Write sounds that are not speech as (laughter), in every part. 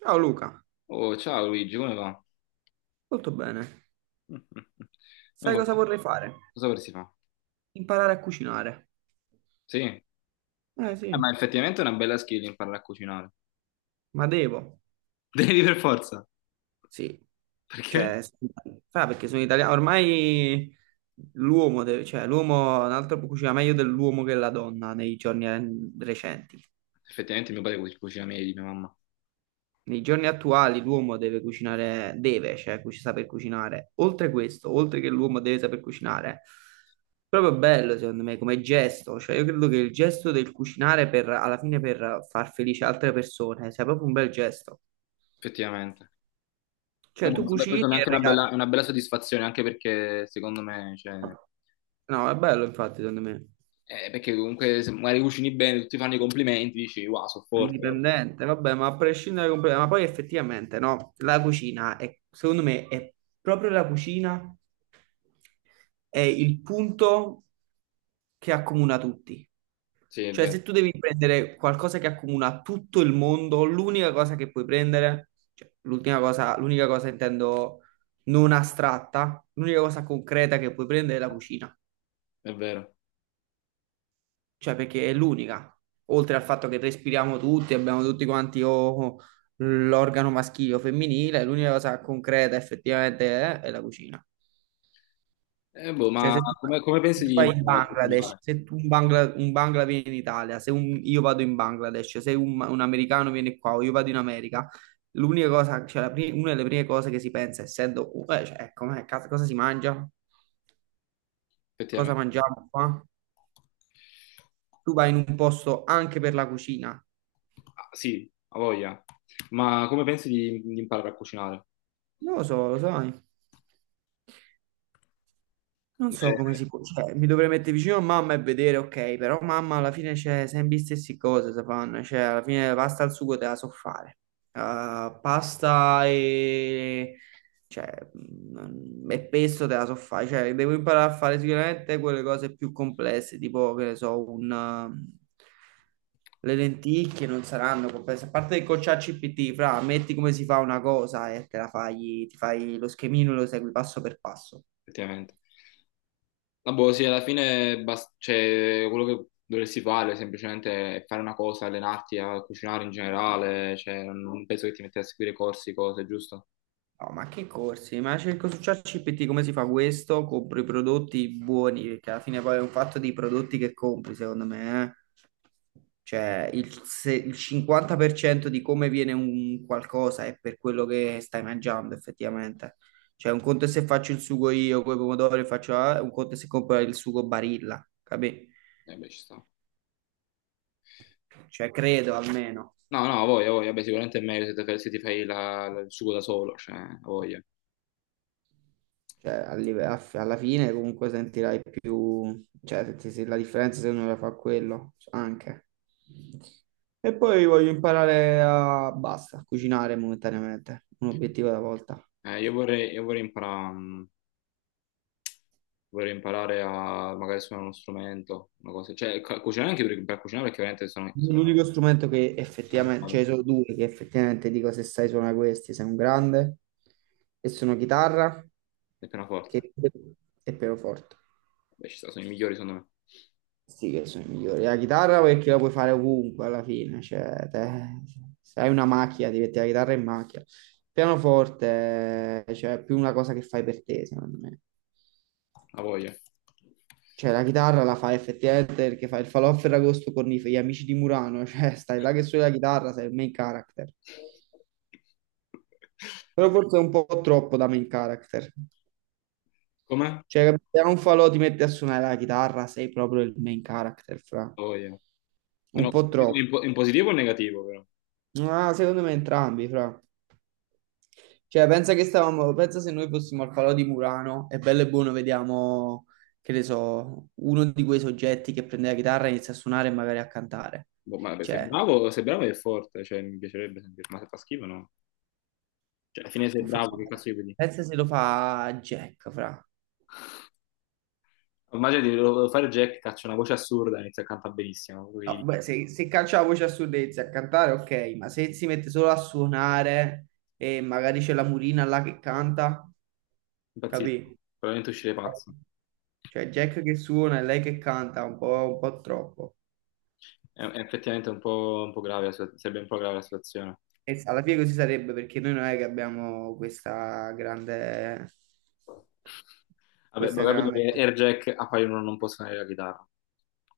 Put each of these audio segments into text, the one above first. Ciao Luca, Oh, ciao Luigi, come va? molto bene. (laughs) Non Sai va- cosa vorrei fare? Cosa per si fa? Imparare a cucinare. Sì, Eh sì, ma effettivamente è una bella skill imparare a cucinare. ma devo. (laughs) Devi per forza. Sì, Perché? cioè, sa perché sono italiano. Ormai l'uomo deve, cioè l'uomo, un altro cucina meglio dell'uomo che la donna nei giorni recenti. Effettivamente mio padre cucina meglio di mia mamma. Nei giorni attuali l'uomo deve cucinare, deve, cioè, saper cucinare. Oltre questo, oltre che l'uomo deve saper cucinare, proprio bello secondo me come gesto, cioè io credo che il gesto del cucinare per, alla fine per far felice altre persone sia proprio un bel gesto. Effettivamente. Ma Cioè boh, tu vabbè, cucini questa è e anche regali. Una bella soddisfazione, anche perché secondo me, cioè, No, è bello infatti secondo me. eh, perché comunque se magari cucini bene, tutti fanno i complimenti, dici, wow, sono forte. Capito? Indipendente, vabbè, ma a prescindere completamente, ma poi effettivamente no, la cucina è, secondo me, è proprio la cucina è il punto che accomuna tutti. Sì, è Cioè, vero, se tu devi prendere qualcosa che accomuna tutto il mondo, l'unica cosa che puoi prendere, cioè, l'ultima cosa, l'unica cosa intendo non astratta, l'unica cosa concreta che puoi prendere è la cucina, è vero. cioè perché è l'unica, oltre al fatto che respiriamo tutti, abbiamo tutti quanti o l'organo maschile o femminile, l'unica cosa concreta effettivamente è la cucina. Boh, Cioè ma se tu, come se pensi tu di vai in imparare a Bangladesh, cucinare? se tu un Bangla viene in Italia, se un- io vado in Bangladesh, se un americano viene qua o io vado in America, l'unica cosa, cioè una delle prime cose che si pensa, essendo, cioè, com'è, cazzo, cosa si mangia? Cosa Effettivamente. mangiamo qua? Tu vai in un posto anche per la cucina. Ah, sì, ha voglia. Ma come pensi di imparare a cucinare? Non lo so, lo sai. Non so come Eh, si può, cioè, mi dovrei mettere vicino a mamma e vedere, ok, però mamma alla fine c'è sempre le stesse cose, si fanno, cioè alla fine la pasta al sugo te la so fare. Pasta e, cioè, e pesto te la so fare, cioè devo imparare a fare sicuramente quelle cose più complesse, tipo, che ne so, le lenticchie non saranno complesse, a parte il cocciacci PT, fra, metti come si fa una cosa e te la fai, ti fai lo schemino e lo segui passo per passo. effettivamente. Ma boh, sì, alla fine bas- cioè, quello che dovresti fare semplicemente è fare una cosa, allenarti a cucinare in generale, cioè, non penso che ti metti a seguire corsi, cose, giusto? No, ma che corsi? Ma cerco su ChatGPT come si fa questo? Compro i prodotti buoni, perché alla fine poi è un fatto dei prodotti che compri, secondo me. Cioè, il, se- il 50% di come viene un qualcosa è per quello che stai mangiando, effettivamente. Cioè, un conto è se faccio il sugo io con i pomodori, e faccio, ah, un conto è se compro il sugo Barilla, capì? Eh beh, ci sta. Cioè, credo almeno. No, no, a voglia, beh, sicuramente è meglio se, te- se ti fai il sugo da solo, cioè, a voglia. Cioè, alla fine comunque sentirai più, cioè, se la differenza se uno la fa quello, anche. E poi voglio imparare a, basta, a cucinare momentaneamente, un obiettivo alla volta. Io vorrei imparare, vorrei imparare a magari suonare uno strumento, una cosa, cioè, ca- cucinare anche per cucinare perché veramente sono, L'unico sono strumento che Cosa che effettivamente, cioè vado? sono due che effettivamente dico se sai suonare questi, sei un grande, e sono È appena forte. che- e pianoforte. Beh, ci sta, sono i migliori secondo me. Sì, che sono i migliori. La chitarra perché la puoi fare ovunque alla fine, se hai una macchina ti metti la chitarra in macchina. Il pianoforte, cioè è più una cosa che fai per te, secondo me. La voglia. Cioè la chitarra la fai effettivamente perché fai il falò a Ferragosto con gli amici di Murano, (laughs) cioè stai là che suoni la chitarra, sei il main character. Però forse è un po' troppo da main character. Com'è? La Cioè, se a un falò ti metti a suonare la chitarra, sei proprio il main character, fra. voglia. Ma Un no, po' troppo. in, po- in positivo o in negativo però? Ah, secondo me entrambi, fra. Cioè, pensa che stavamo, pensa se noi fossimo al Falò di Murano e bello e buono vediamo, che ne so, uno di quei soggetti che prende la chitarra e inizia a suonare e magari a cantare. Boh, ma se è Cioè, bravo, se è bravo è forte, cioè mi piacerebbe sentire, ma se fa schifo no. Cioè, alla fine sei può fare bravo, una che cosa, cazzo gli puoi dire? pensa se lo fa Jack, fra. Immagino di volevo fare Jack, caccia una voce assurda, inizia a cantare benissimo, No, poi beh, se caccia la voce assurda e inizia a cantare, ok, ma se si mette solo a suonare e magari c'è la Murina là che canta, impazzisco, capì? probabilmente uscire pazzo. Cioè Jack che suona e lei che canta un po' troppo. È effettivamente un po' grave, la situa- sarebbe un po' grave la situazione. E alla fine così sarebbe perché noi non è che abbiamo Vabbè, ma ho questa capito grande che Air Jack a Palinuro non può suonare la chitarra.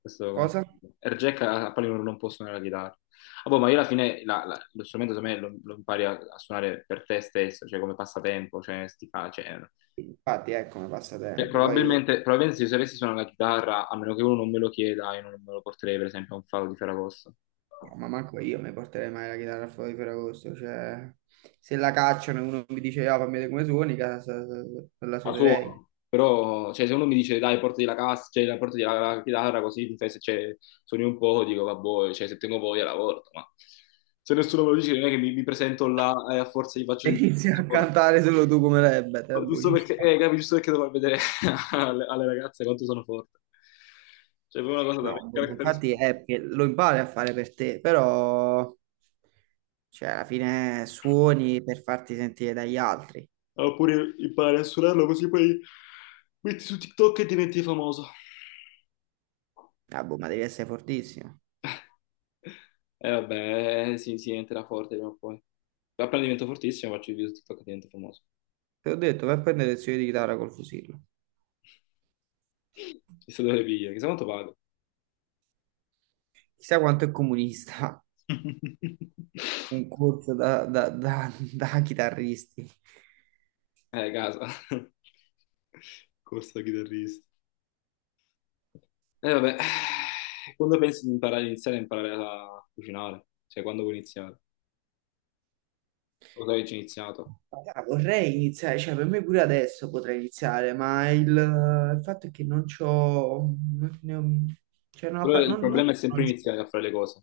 Questo come cosa. Air Jack a Palinuro non può suonare la chitarra. Ah, boh, ma io alla fine lo strumento secondo me lo impari a suonare per te stesso, cioè come passatempo, cioè, sti fa- cioè, Infatti, ecco, mi passa cioè, tempo. Poi probabilmente, probabilmente se io sapessi suonare la chitarra, a meno che uno non me lo chieda, io non me lo porterei per esempio a un fado di Ferragosto. no, ma manco io mi porterei mai la chitarra fuori per agosto. Cioè, se la cacciano e uno mi dice, ah, fammi vedere come suoni, casa, la La suonerei. suono, (laughs) però cioè, se uno mi dice dai, portati la cassa, cioè, la- portati la chitarra così mi fai se cioè, suoni un po', dico vabbè, cioè, se tengo voglia la porto, ma se nessuno me lo dice non è che mi presento là e a forza gli faccio E sentire inizi a solo, cantare solo tu come Rebbe, te la giusto buci. perché, capi, giusto perché devo far vedere (laughs) alle ragazze quanto sono forte. Cioè, è proprio una cosa No, da character. infatti è che lo impari a fare per te, però cioè, alla fine suoni per farti sentire dagli altri. Oppure impari a suonarlo così poi metti su TikTok e diventi famoso. Ah, boh, ma devi essere fortissimo. Sì, sì, diventerà forte prima o poi. Appena divento fortissimo faccio il video su TikTok e divento famoso. Te l'ho detto, vai a prendere lezioni di chitarra col fusillo. Chissà dove le piglio, chissà quanto pago. Chissà quanto è comunista (laughs) un corso da chitarristi. Casa. (laughs) Corsa da chitarrista. Eh vabbè, quando pensi di imparare, iniziare a imparare a cucinare? Cioè, quando vuoi iniziare? Lo sai che ci ho iniziato. Ah, vorrei iniziare, cioè per me pure adesso potrei iniziare, ma il fatto è che non c'ho, non, ne ho- cioè Però il problema è sempre non c'ho. iniziare a fare le cose.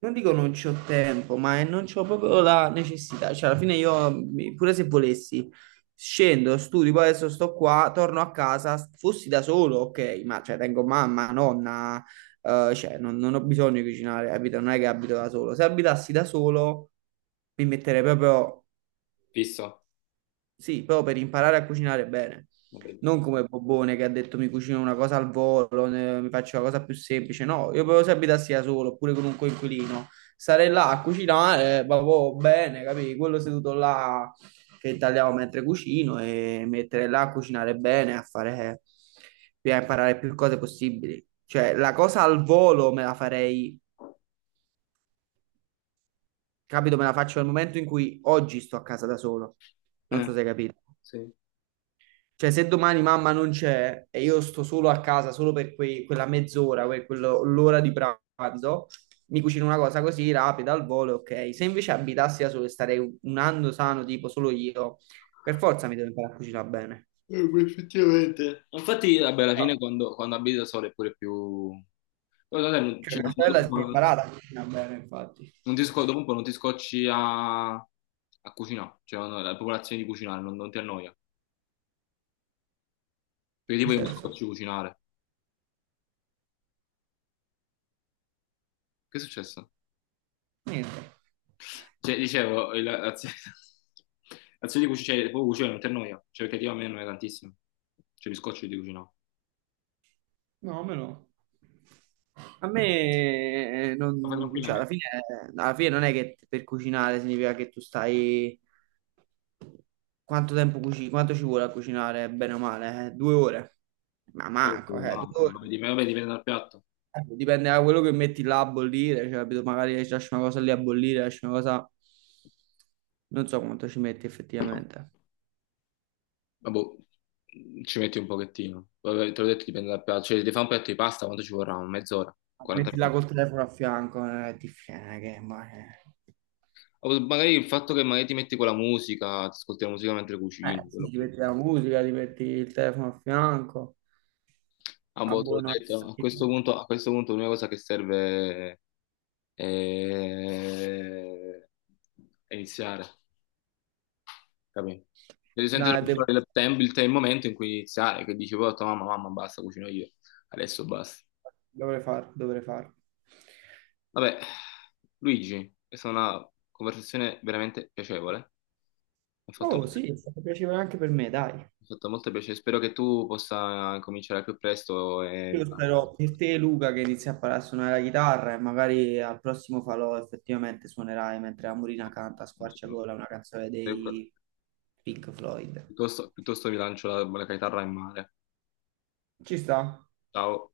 Non dico non c'ho tempo, non c'ho proprio la necessità. Cioè, alla fine io, pure se volessi, scendo, studio, poi adesso sto qua, torno a casa, fossi da solo, ok, ma cioè, tengo mamma, nonna, cioè, non ho bisogno di cucinare, capito? Non è che abito da solo. Se abitassi da solo, mi metterei proprio, Fisso? sì, però per imparare a cucinare bene. Non prendo sta- Non come Bobone che ha detto mi cucino una cosa al volo, mi faccio una cosa più semplice. No, io proprio se abitassi da solo oppure con un coinquilino, stare là a cucinare, proprio bene, capì? Quello seduto là che tagliavo mentre cucino e mettere là a cucinare bene, a fare, a imparare più cose possibili. Cioè, la cosa al volo me la farei, capito? Me la faccio nel momento in cui oggi sto a casa da solo. Non Eh, so se hai capito. sì. Cioè, se domani mamma non c'è e io sto solo a casa, solo per quella mezz'ora, l'ora di pranzo, mi cucino una cosa così rapida al volo, ok. Se invece abitassi da solo e starei un anno sano, tipo solo io, per forza mi devo imparare a cucinare bene. Beh, effettivamente. Infatti, vabbè, alla fine quando abiti da solo è pure più. Poi, vabbè, non- Cioè, cioè, mia dopo, sorella un si è po' imparata a cucinare bene, infatti. non ti, sco- dopo un po' non ti scocci a cucinare, cioè no, la popolazione di cucinare, non ti annoia. In Perché che tipo io mi senso? scoccio di cucinare. Che è successo? Niente. Cioè, dicevo, il- l'azione (laughs) l'azione di cucinare, cioè, proprio cucinare non ti annoia, cioè perché io a me non è tantissimo. Cioè mi scoccio di cucinare. No, a me no. A me Lo fai cioè, tranquillamente. Alla fine non è che per cucinare significa che tu stai. Quanto tempo cucini? Quanto ci vuole a cucinare, bene o male? Due ore? Ma manco, due Manco, ore. Vabbè, dipende dal piatto. Dipende da quello che metti là a bollire, cioè, capito? Magari ci lasci una cosa lì a bollire, lasci una cosa. Non so quanto ci metti effettivamente. Ma boh, ci metti un pochettino. Vabbè, te l'ho detto, dipende dal piatto. Cioè, se devi fare un piatto di pasta, quanto ci vorrà? Mezz'ora, 40 Metti là minuti. col telefono a fianco, è difficile, che. O magari il fatto che magari ti metti con la musica, ti ascolti la musica mentre cucini, Sì, quello ti che- metti la musica, ti metti il telefono a fianco. Ah, Ah, boh, te l'ho boh, no, detto, a questo punto l'unica cosa che serve è, è iniziare, capito? Devi sentire dai, tem- il momento in cui iniziare, che dici, poi ho detto, mamma, mamma, basta, cucino io, adesso basta. dovrei farlo, dovrei farlo. Vabbè, Luigi, questa è stata una conversazione veramente piacevole. Mi ha fatto Oh, molto, sì, è mi stato piacevole anche per me, dai. ha fatto molto piacere. Spero che tu possa cominciare al più presto e Io spero per te, Luca, che inizi a imparare a suonare la chitarra e magari al prossimo falò effettivamente suonerai mentre la Murina canta a squarciagola una canzone dei Pink Floyd. piuttosto, piuttosto mi lancio la chitarra in mare. Ci sta? Ciao.